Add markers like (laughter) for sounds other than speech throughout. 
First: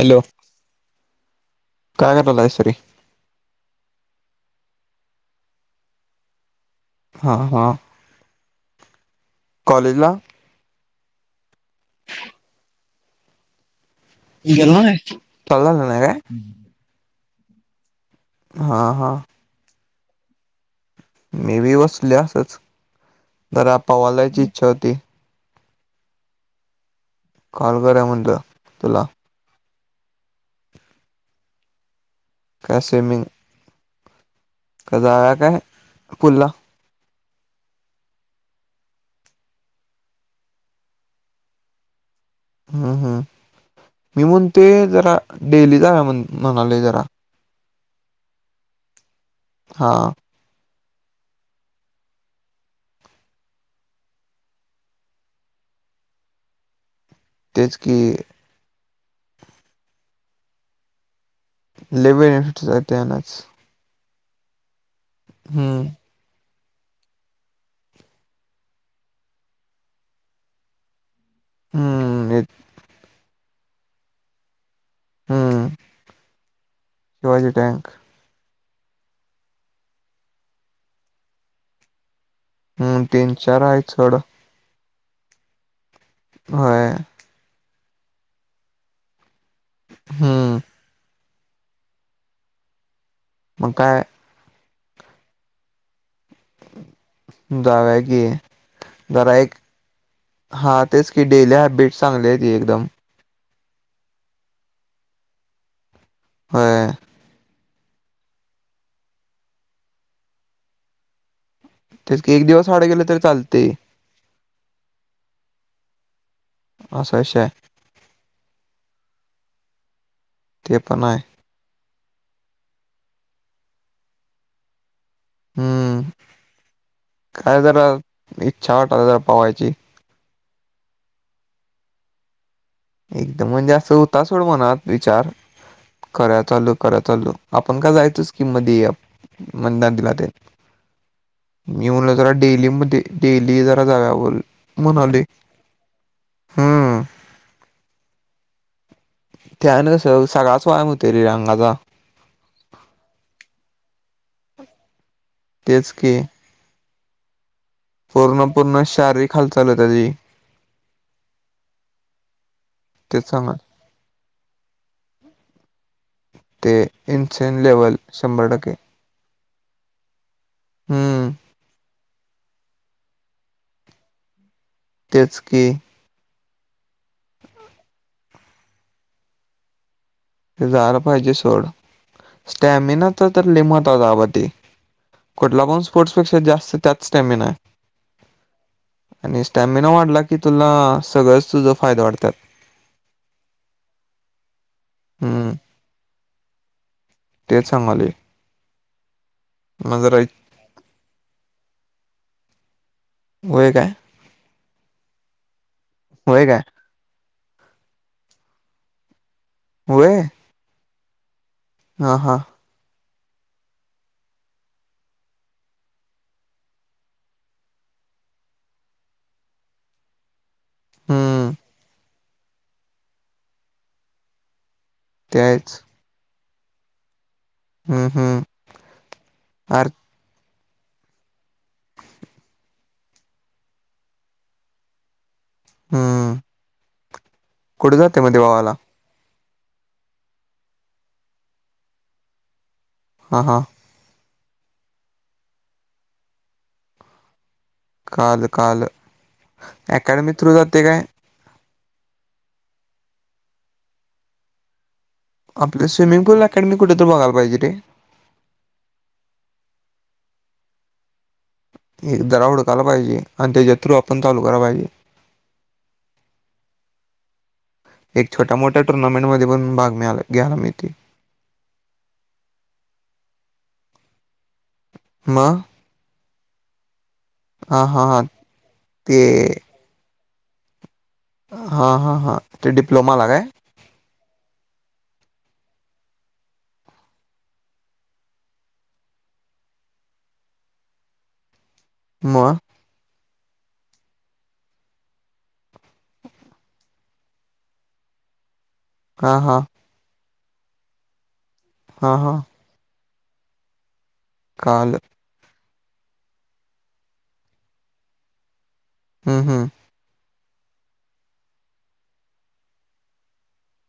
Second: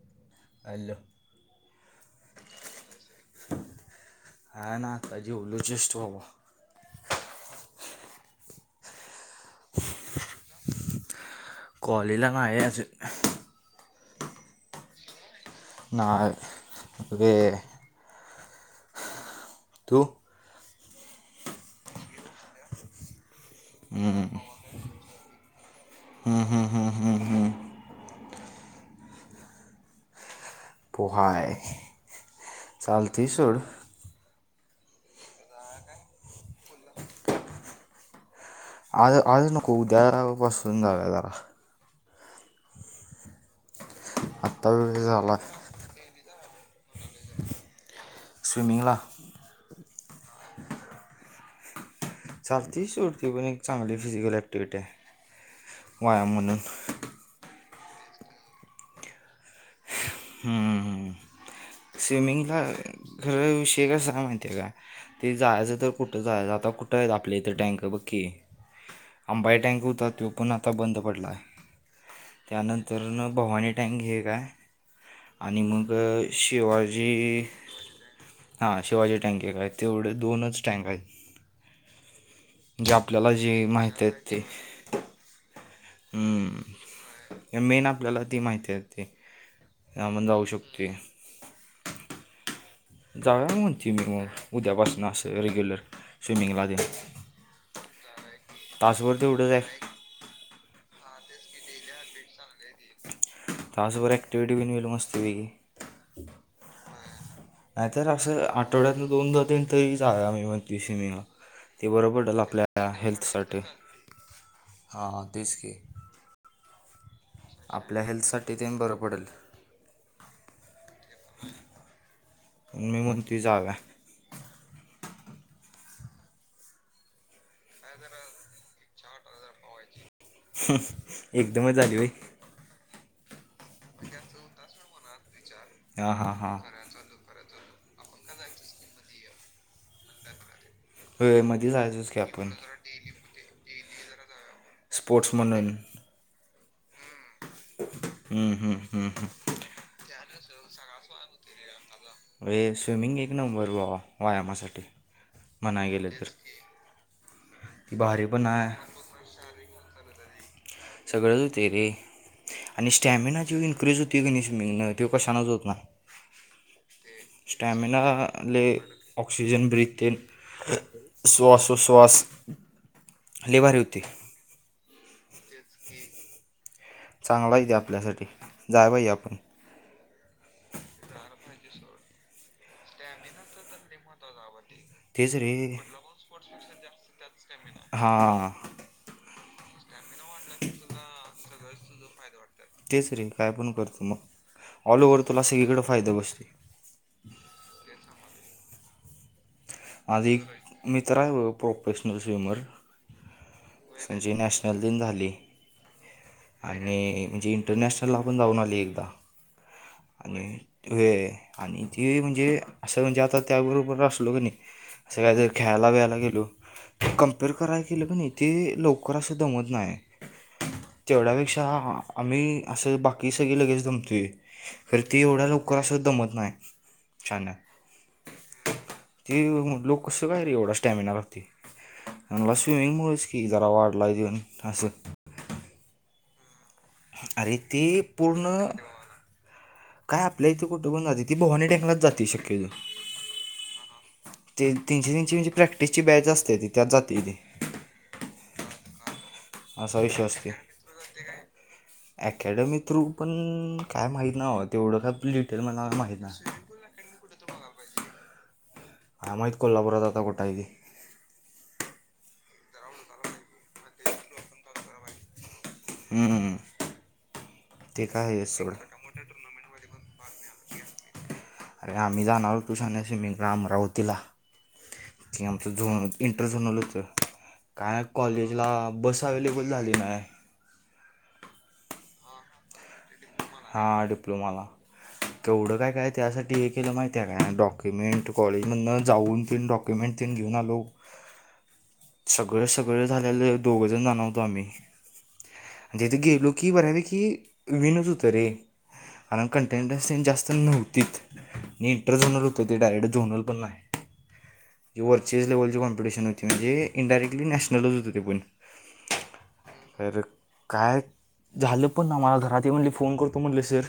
Hello hello. काय करायलाय सरी कायं नां आंता जेवलो जस्टं बाबां. हां हां कॉलेजलां? कॉलेज लां नाहीं अजुंन. मी गेलो नांय आंज? नां ते. हां हां. तूं मी बी बसले असंच जरां पवायला जायची इच्छां होती! हम्मं हम्मं हम्मं हम्मं हमं कॉल करूंया म्हटलं तुंला. पोहांय चालते सोंड. जाऊंया कां कायं स्कूंल ला. आंज नको उद्यां पासूंन जाऊंया जरां. हम्मं हम्मं मी म्हणते आत्ता वेळ जरां झाला डेली जावं म्हंण म्हणाले जरां. स्विमिंगला? हां चालती सोडं ते पणं एक चांगली फिजिकल ऍक्टिव्हिटी आहे व्यांयाम म्हणूंन. तेचं की हम्मं लय स्विमिंगला बेनिफिट्स आहेत कायं त्यानच खरं विषय कसां आहे माहिती आहे कां ते जायचं हम्म तरं कुठं जायचं आंता कुठं आहे आपल्या इथे टँकर बघकी आंबाई टँक होतांत तो पणं आंता बंद पडलां आहे हम्म एक त्यांनंतर भवानी टॅंक एक आहे आणि हम्म मंग शिवाजी शिवाजी टँक हां शिवाजी टँके कां आहेतं तेवढे दोनचं टँक आहेतं जे हम्म आपल्यांला तीन चार जे आहेत माहिती सोड आहेतं ते होय मेनं आपल्यांला माहिती आहे ते हम्म (unintelligible) जावा मग म्हणती काय मी मग, उद्यापासून असं रेग्युलर स्विमिंगला (unintelligible) जाऊया की. तासभर बर तेवढंच ऐक आहे हा, तेच की डेली हॅबिट चांगली आहे ती एकदम. तासभर ऍक्टिव्हिटी घेऊन गेलो मस्तपैकी. होय व्हय? नाहीतर असं आठवड्यातन दोन (unintelligible) मी म्हणते स्विमिंगला. ते बर तेच की पडल एक दिवस आड आपल्या गेलं तरी हेल्थसाठी. चालते हा तेच की. असा विषय आहे. आपल्या हेल्थसाठी तेन बरं पडेल. ते पण आहे. मी म्हणते जाऊया. हम्म, काय जरा इच्छा (unintelligible) पोवायची. एकदमच झाली होय? एकदम म्हणजे असं होता सोडं मनात विचार, हां हां करा हां चालू करा चालू. आपण का जायचं स्कीम मधे या (unintelligible) दिला ते. होय मध्ये मी जायचंच म्हणल की जरा आपण डेली मधे डेली जरा जाऊया बोल म्हणाले स्पोर्ट्समन आहे मी. हम्म हम्म हम्म हम्म हम्. त्यान सग सगळाच व्यायाम होतोय रे अंगाचा. व्हय स्विमिंग एक नंबर (unintelligible) व्यायामासाठी म्हणाय तेच गेल की तर. ती भारी पण पूर्ण पूर्ण, आहे शारीरिक हालचाल (unintelligible) सगळच होतय रे, आणि तेच स्टॅमिना सांगा जो इनक्रीज होत (unintelligible) तो कशाानच होत नाय. ते इन्सेन लेवल स्टॅमिना शंभर टक्के लय ऑक्सिजन ब्रीथिग हम्म, श्वासोच्छ्वास लय भारी होती. तेच की. चांगलाय ते आपल्यासाठी, जाय पाहिजे आपण. ते जायला पाहिजे सोड, स्टॅमिना तर त्यात लई महत्त्वाचा (unintelligible) ते. तेच कुठला रे पण स्पोर्ट्सपेक्षा जास्त त्यात स्टॅमिना आहे. हां आणि स्टॅमिना वाढला की तुला सगळंच तुझं फायद वाढतात. तेच रे, काय पण करतो मग ऑल ओव्हर तुला हम्म, सगळीकडं फायदा बसते. तेच सांगालोय. मग जरा (unintelligible) मित्र आहे हो प्रोफेशनल स्विमर. होय काय? त्याची नॅशनल दिन झाली. होय काय? आणि म्हणजे इंटरनॅशनलला पण जाऊन आली एकदा व्हय आणि (unintelligible) आणि हा ते हा म्हणजे असं म्हणजे आता त्याबरोबर अस लो क नाही, असं काहीतर खेळायला वेयला गेलो कम्पेअर करायला गेल की नाही, ते लवकर असं दमत नाही. हम्म, तेवढ्यापेक्षा आ आम्ही असं बाकी सगळी लगेच जमतोय. तर ती एवढ्या लवकर तेच असं दमत नाही. (unintelligible) हम् हम्. ते लोक कसं काय रे एवढा स्टॅमिना लागते. म्हणला स्विमिंग मुळचं की जरा वाढलायं अजून आसं हम आरे ते मग पूर्ण देवाला? काय आपल्या इथे कुठं पण जाते ती भवानी टेकनच जाते शक्यतो. हां हां ते तीनची तीनची म्हणजे प्रॅक्टिस ची बॅच असते ती त्यात जाती ती काल काल असा अकॅडमी विश्वास थ्रू जाते काय? ॲकॅडमी थ्रू पण काय माहीत नाही भावा तेवढं पण आपल्या स्विमिंग पुल अकॅडमी कुठे तरी बघाय पाहिजे रे काय माहित कोल्हापुरात आता कुठं हाय ते एकदा ला हुडकायला पाहिजे आणि त्याच्या थ्रू आपण चालू कराय पाहिजे. हम्म... ते काय एक आहे छोट्या सोड मोठ्या टुर्नामेंटध्ये पण भाग मिळाला घ्यायला मिळते. अरे आम्ही जाणार होतो (inaudible) अमरावतीला ते मग आमचं झो पेंटर झोनल होत. हां काय हां हां कॉलेजला ते बस अवलेबल झाली नाय. हा हां ते डिप्लोमाला हे हां डिप्लोमा ला तेवढं काय काय त्यासाठी एकीनं माहिती आहे का डॉक्युमेंट कॉलेजमधन जाऊन तेन डॉक्य कमेंट तेन् घेऊन आलो. (inaudible) सगळं सगळं झालेलं हे दोघजण जाणर होतो आम्ही जे जे गेलो की बर्यापैकी विनो तरी हां कारण हां कंटेंटन्सी जास्त नव्हतीत मी हां तर हां जाणार तर ते डायरेट झोनल पण नाही कळालं जी वरचेज लेवलची कॉम्पिटिशन होती म्हणजे इनडारेक्टली नॅशनलच होती ती पण हम् हम् अरे काय झालं पण ना मला घरात ये म्हणले फोन करतो म्हणले सर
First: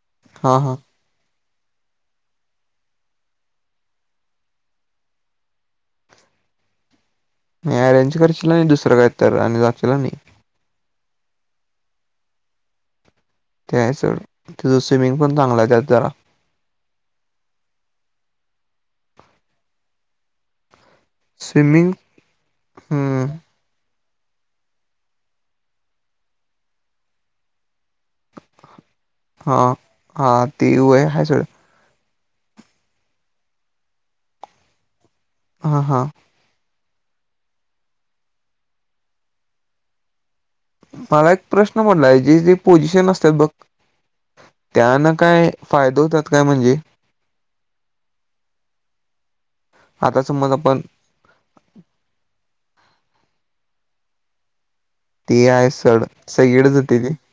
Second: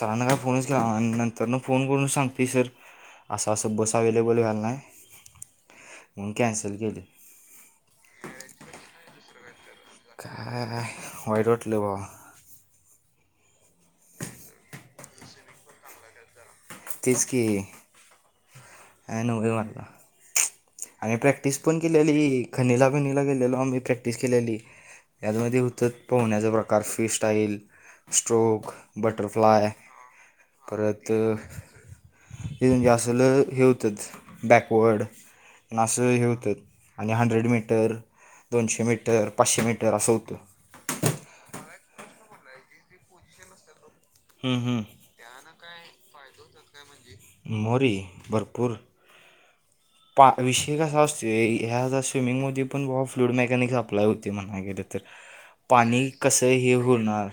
सरांना हां फोनचं हां केला (unintelligible) त्यांना फोन करून सांग की सर असं असं बस अवेलेबल व्याला नाही. म्हणून कॅनसल केली अरेंज करशील नाही दुसरं काही तर आणि जाशील आणि काय वाईट वाटलं भावा त्याचं तेचं स्विमिंग पण चांगलं आहे त्यात जरा तेच की अँन होय म्हणला आम्ही प्रॅक्टिस पण स्विमिंग केलेली खनिला बिनिला हं, गेलेलो आम्ही प्रॅक्ट प्रॅक्टिस केलेली यामध्ये हुतत पोहण्याचा प्रकार फ्री स्टाईल स्ट्रोक बटरफ्लाय हां हां ते वय परत आहे सोड हे म्हणजे असलं हे होतात बॅकवर्ड पण हां हां असं हे होतं आणि हंड्रेड मीटर, दोनशे मीटर, पाचशे मीटर असं होतं. मला एक प्रश्न पडला जे-जे पोझिशन असत्यात बघ हम्म, हम्म. त्यानं काय फायद होतात काय म्हणजे? मोरी भरपूर आता पहा, समज विषय आपण कसा असतो ह्या स्विमिंग मध्ये पण ब फ्लूड मेकॅनिक सप्लाय होते म्हणा गे तर ते आहे सड पाणी कसं सगळीकडे हे जाते ते होणार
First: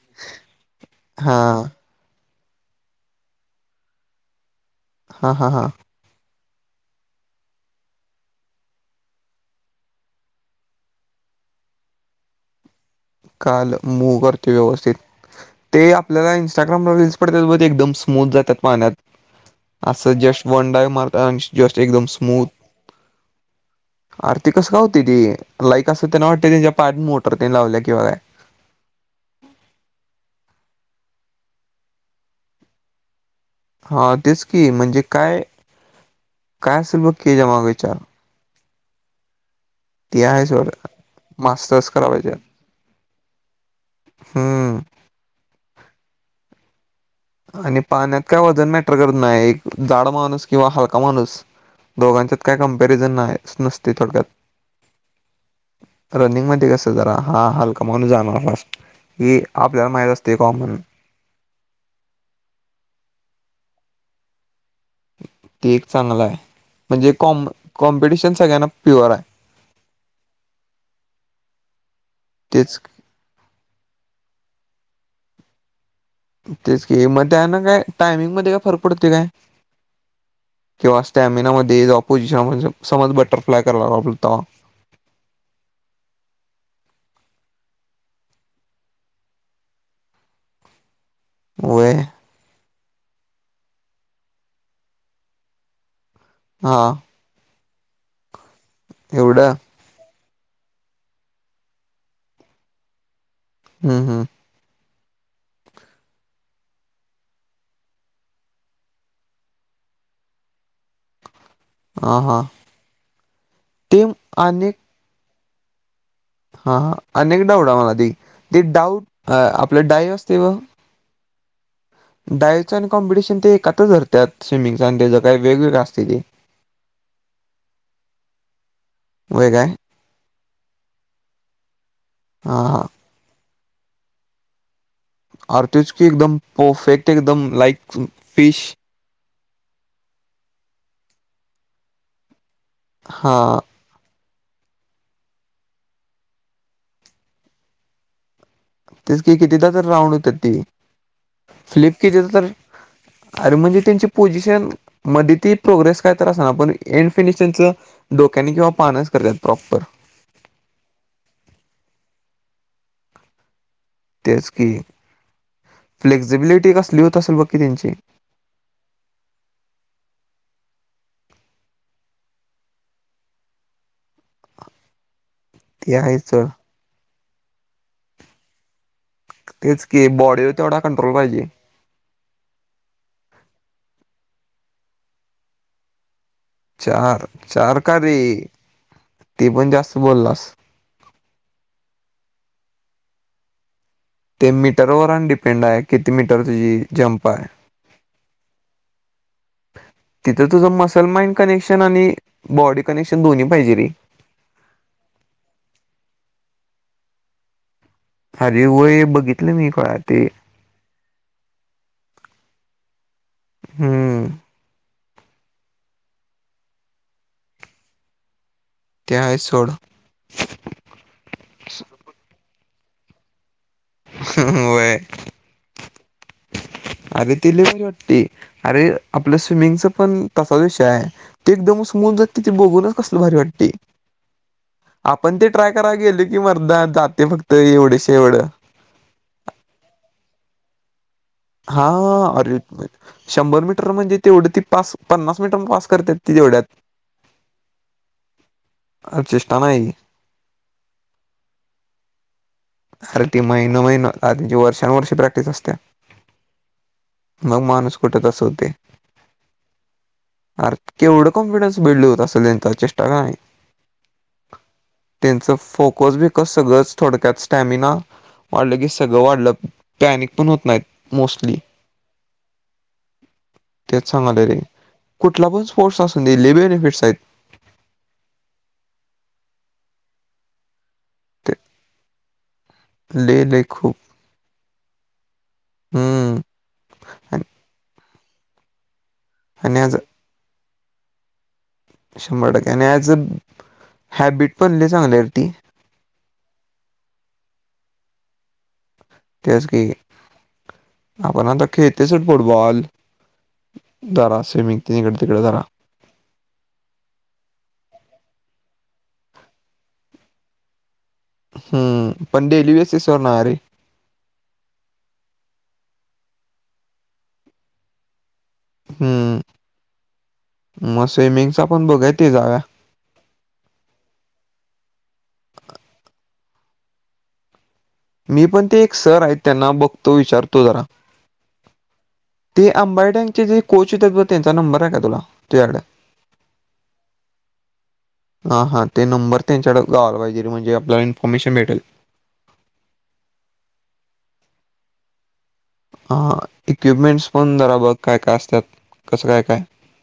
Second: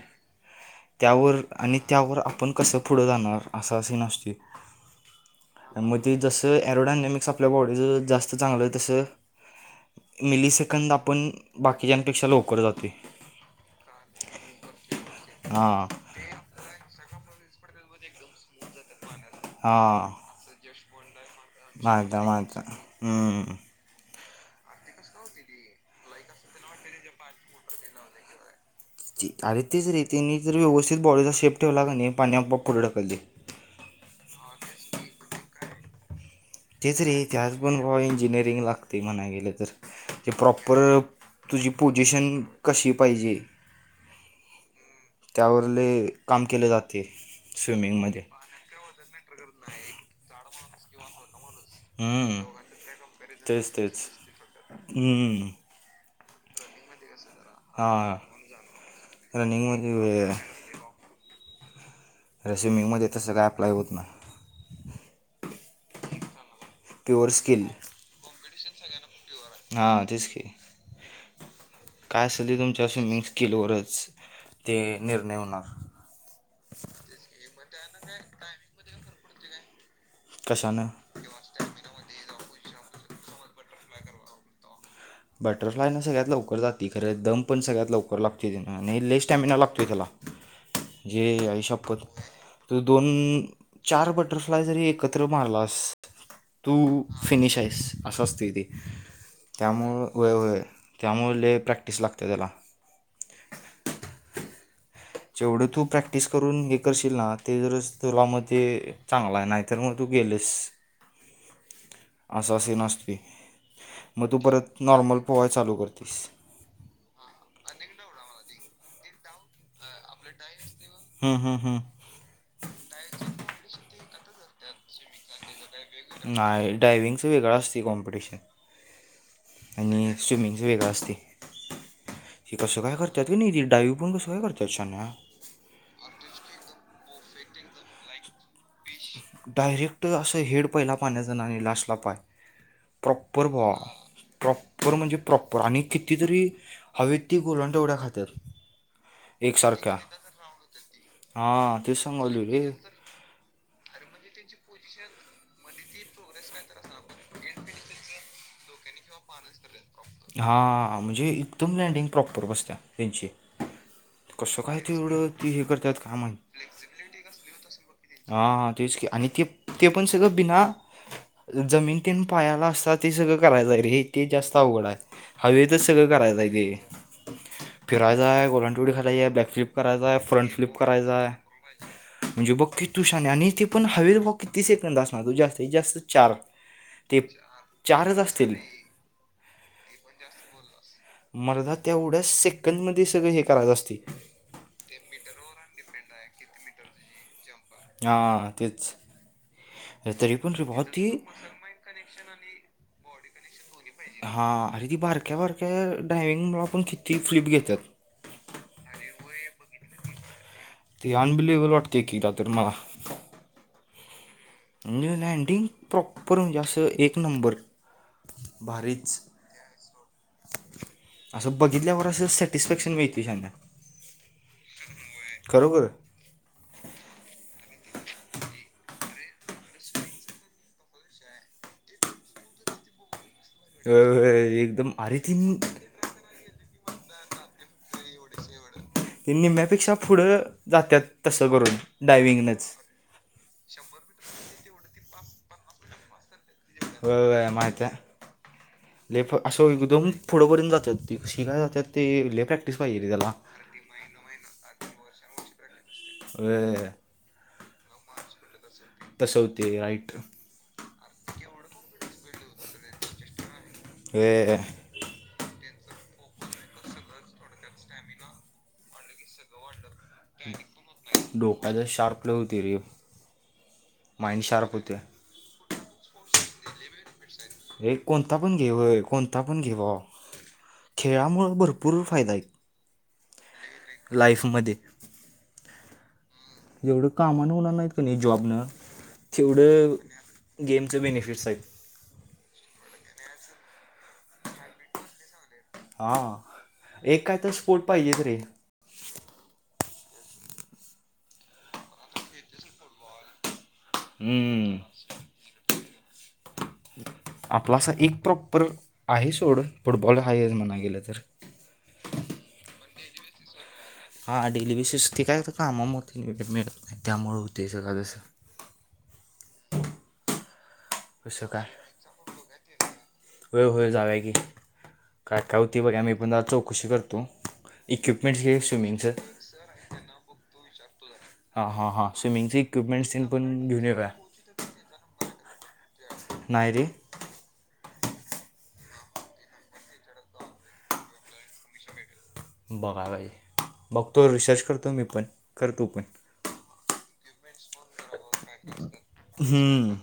हा त्यावर आणि त्यावर आपण कसं पुढं जाणार असं असीग नसतय. हा हा हां. मग ते जसं एरोडानेमिक्स आपल्या बॉडी जं जास्त चांगलं आहे तसं मिली सेकंद आपण बाकीच्यांपेक्षा लवकर जातोय. काल मू करतोय व्यवस्थित हां ते आपल्याला इंस्टाग्राम रीलस पडत एकदम स्मूथ जातात पाण्यात, असं जस्ट वन डाय मारतात जस्ट एकदम मानता, मानता हम्म. आरती कस का होती ती लाईक असं त्यांना वाटते त्यांच्या पाड मोटर त्यांनी लावल्या किंवा काय अरे तीचरी तीने जर व्यवस्थित बॉडीचा शेप ठेवला का नाही पाण्या मग पुढे ढकलती. हा तेच की म्हणजे काय? काय तेच असेल बघ रे की ते हेच्या आज मागं विचार बनवा इंजिनिअरिंग लागते म्हणाय गेलं तर ते आहे सोड प्रॉपर तुझी मास्टर्स कराय पाहिजे कशी पाहिजे हम्म. त्यावर लय काम केले जात आणि पाण्यात काय वजन मॅटर करत नाही एक जाड माणूस किंवा हलका माणूस हम्म, दोघांच्यात काय कंपॅरिझन नाही तेच नसते तेच थोडक्यात. हम्म, रनिंग मध्ये कस जरा हा हलका माणूस हां जाणार फास्ट ही आपल्याला माहीत रनिंगमध्ये असते कॉमन रेसिमिंग मध्ये तसं काय अप्लाय होत नाय. ते एक चांगलं आहे म्हणजे प्युअर कॉम स्किल कॉम्पिटिशन सगळ्यांना प्युअर आहे. हां तेस की. काय असल तेच तुमच्या स्विमिंग स्किलवरच ते निर्णय होणार. तेच कि मग त्यान काय टायमिंग मध्ये काय फरक पडते काय कशानं किंवा अस स्टॅमिनामध्ये ऑपोजिशन म्हणजे समज बटरफ्लाय करायला लागलो आपण तवा. बटरफ्लाय ना सगळ्यात लवकर जाते खरं दम पण लवकर लागतो त्याला नाही लई स्टॅमिना लागते त्याला जे व्हय आईशप्पथ तू दोन, चार बटरफ्लाय जरी एकत्र मारलास तू हा फिनिश आहे असं असतय ते. एवढं? त्यामुळे होय, होय त्यामुळे लय प्रॅक्टिस लागते त्याला. हम्म, हम्म जेवढं तू प्रॅक्टिस करून हे करशील ना ते जर तुला मध्ये चांगला नाही त्यामुळं तू गेलेस. हा हा असा सीन असतोय, ते मग तू अनेक परत नॉर्मल पोवाय चालू कर तीस. हा, हा अनेक डाऊट आहे मला ती, ती डाऊट आपल्या डा आपल्या डायरित लिहुन, हम्म, हम्म, हम्म. डायचं कॉम्पिटिशन ते ऐकातच धरत्या स्विमिंगचचा आणि त्यांचा काय वेगवेगळा नाहीय डायविंगच वेगळं असते कॉम्पिटिशन व्हय काय आणि स्विमिंगच वेगळं असते, हे हा कसं हा काय कर त्यातुन निघिल डाईव कोण बसवेल घरच्या शहाण्या अरे तेचकी एकदम परफेक्ट एकदम लाइक फिश डायरेक्ट अस हेड पहिला पाण्याचा आणि लास्टला पाय हा प्रॉपर भावा प्रॉपर म्हणजे प्रॉपर आणि किती तरी हवेेत ती गोलंदवड्या खात्यात तेच क किती एकसारख्या राऊंड होत हां फ्लिप तेच किती सांगावली तर रे अरे म्हणजे त्यांची पोझिशन मध्ये ती प्रोग्रेस काही तर असना पण एंडफिनिश च डोक्याने किंवा पानच करतात प्रॉपर हां म्हणजे एकदम लँडीग प्रॉपर बसता त्यांची तेच कस की काय तेवढ ती हे करतात काय फ्लेक्झिबिलिटी कसली माहिती होत असेल बघ की त्यांची हा ह तेच आणि ते ते पण सगळ बिना- जमीन तेन पायाला असतात ते सगळ करायच रे हे ते जास्त अवघड आहे हवेत ते सगळ आहेच सोड करायचय ते फिरायच गलाडोडी खाय- बॅक फ्लीप तेच की करायचा आहे फ्रंट बॉडीवर फ्लिप तेवढा करायचा कंट्रोल आहे (inaudible) म्हणजे बघ कि तु शहान्या आणि ते पण हवेेत बघ किती सेकंद असणार त जास्तीत जास्त चार ते चार चार का रे चारच असतील ती पण जास्त बोललास मरदा तेवढ्या सेकंडमध्ये सगळच हे करायच असते ते मीटरवर आणि डिपेंड आहे किती मीटर तुझी जंम्प आहे हां तेच तरी तिथं पण रे तुझं भावा मसल ती माइंड कनेक्शन आणि बॉडी कनेक्शन दोन्ही पाहिजे ते हां अरे ती बारक्या बारक्या ड्रायविंग ला आपण किती फ्लिप घेतात अरे होय बघितल मी खुळ्या ते ते अनबिलेवर वाटतय की एकदा मला हम्म म्हणजे लँडिंग प्रॉपर म्हणजे अस एक नंबर भारीच ते आहे सोड अस बघितल्यावर अस सॅटिस्फॅक्शन मिळते शहान्या होय खरोखर अरे ते लय भारी वाटतय अरे आपल स्विमिंगच पण तसाच विषय आहे ते एकदमच होवुन जात ति बघुनच कसल भारी वाट होय होय एकदम अरे त्यांनी गेल की मर्दा जाते फक्त एवढेशा एवढ ते निम्म्यापेक्षा पुढ जातात तस करून हा अरे डायविंगनच शंभर मीटर मधी तेवढ ती पास पन्नास मीटर पास करतात ती तेवढ्यात- होय होय माहिती आहे लय‌ चेष्टा नाही. पुढ पर्यंत जात ते शिकाय जातात ते लय काय अरे ती महिना महिना त्यांची वर्षानुवर्षे प्रॅक्टिस असते होय मग माणुस कुठत तसं होतय तसं होते राईट अर केवढ कॉन्फिडन्स बिल्ड होत असल चेष्टा का नाही ऐ त्याचं फोकस बिकॉस सगळच थोडक्यात स्टॅमिना वाढल की सगळ वाढल डोक्याच शार्प लय होते रे- तेच माइंड सांगाले रे शार्प होते कुठला पण स्पोर्टस असुदे लय बेनिफिट्स आहेत हे कोणता पण घे कोणता पण घे भावा खेळामुळ ते भरपूर फायदा आहे लय लय खूप. लाईफमध्ये. हम्म. जेवढं आणि कामानं मुलांनात का नाही जॉबनं आणि तेवढं ॲज गेमचे बेनिफिट्स आहेत. शंभर टक्के आणि ऍज हॅबिट पण लई चांगल्याती. हा एक काय तर स्पोट पाहिजेेत रे. तेच की आपण आता खेळतेच फुटबॉल जरा हम्म स्विमिंग इकडे तिकडे जरा आपला असा एक प्रॉपर आहे सोड फुटबॉल हाय म्हणा गेलं तर. हम्म, पण डेलि वेसीस वर ना रे. हा डेली बेसस ते काय तर काम म मिळत नाही त्यामुळेळ होते सगळं जसं. हम्म, मग कसं काय स्विमिंगचा पण बघा ते जाव्या. होय होय जाऊया की कायकावती बघा आम्ही पण चौकशी करतो. इक्विपमेंट मी हे पण ते एक स्विमिंग चा सर आहेत त्यांना बघतो विचारतो जरा. हा हा हा स्विमिंगचे ते इक्विपमेंट्सन आंबाड्यांचे पण जे घेऊ कोच येऊया. येतात बघ त्यांचा नंबर आहे का तुला तझ्याकड. नाही रे! हा हा ते नंबर त्यांच्याकडे जायला पाहिजे म्हणजे आपल्याला इन्फॉर्मेशन भेटेल. बघा पाहिजे बघतो रिसर्च करतो मी पण करतु पण. ह इक्विपमेंट्स पण जरा बघ काय काय असतात कसं काय काय. हम्म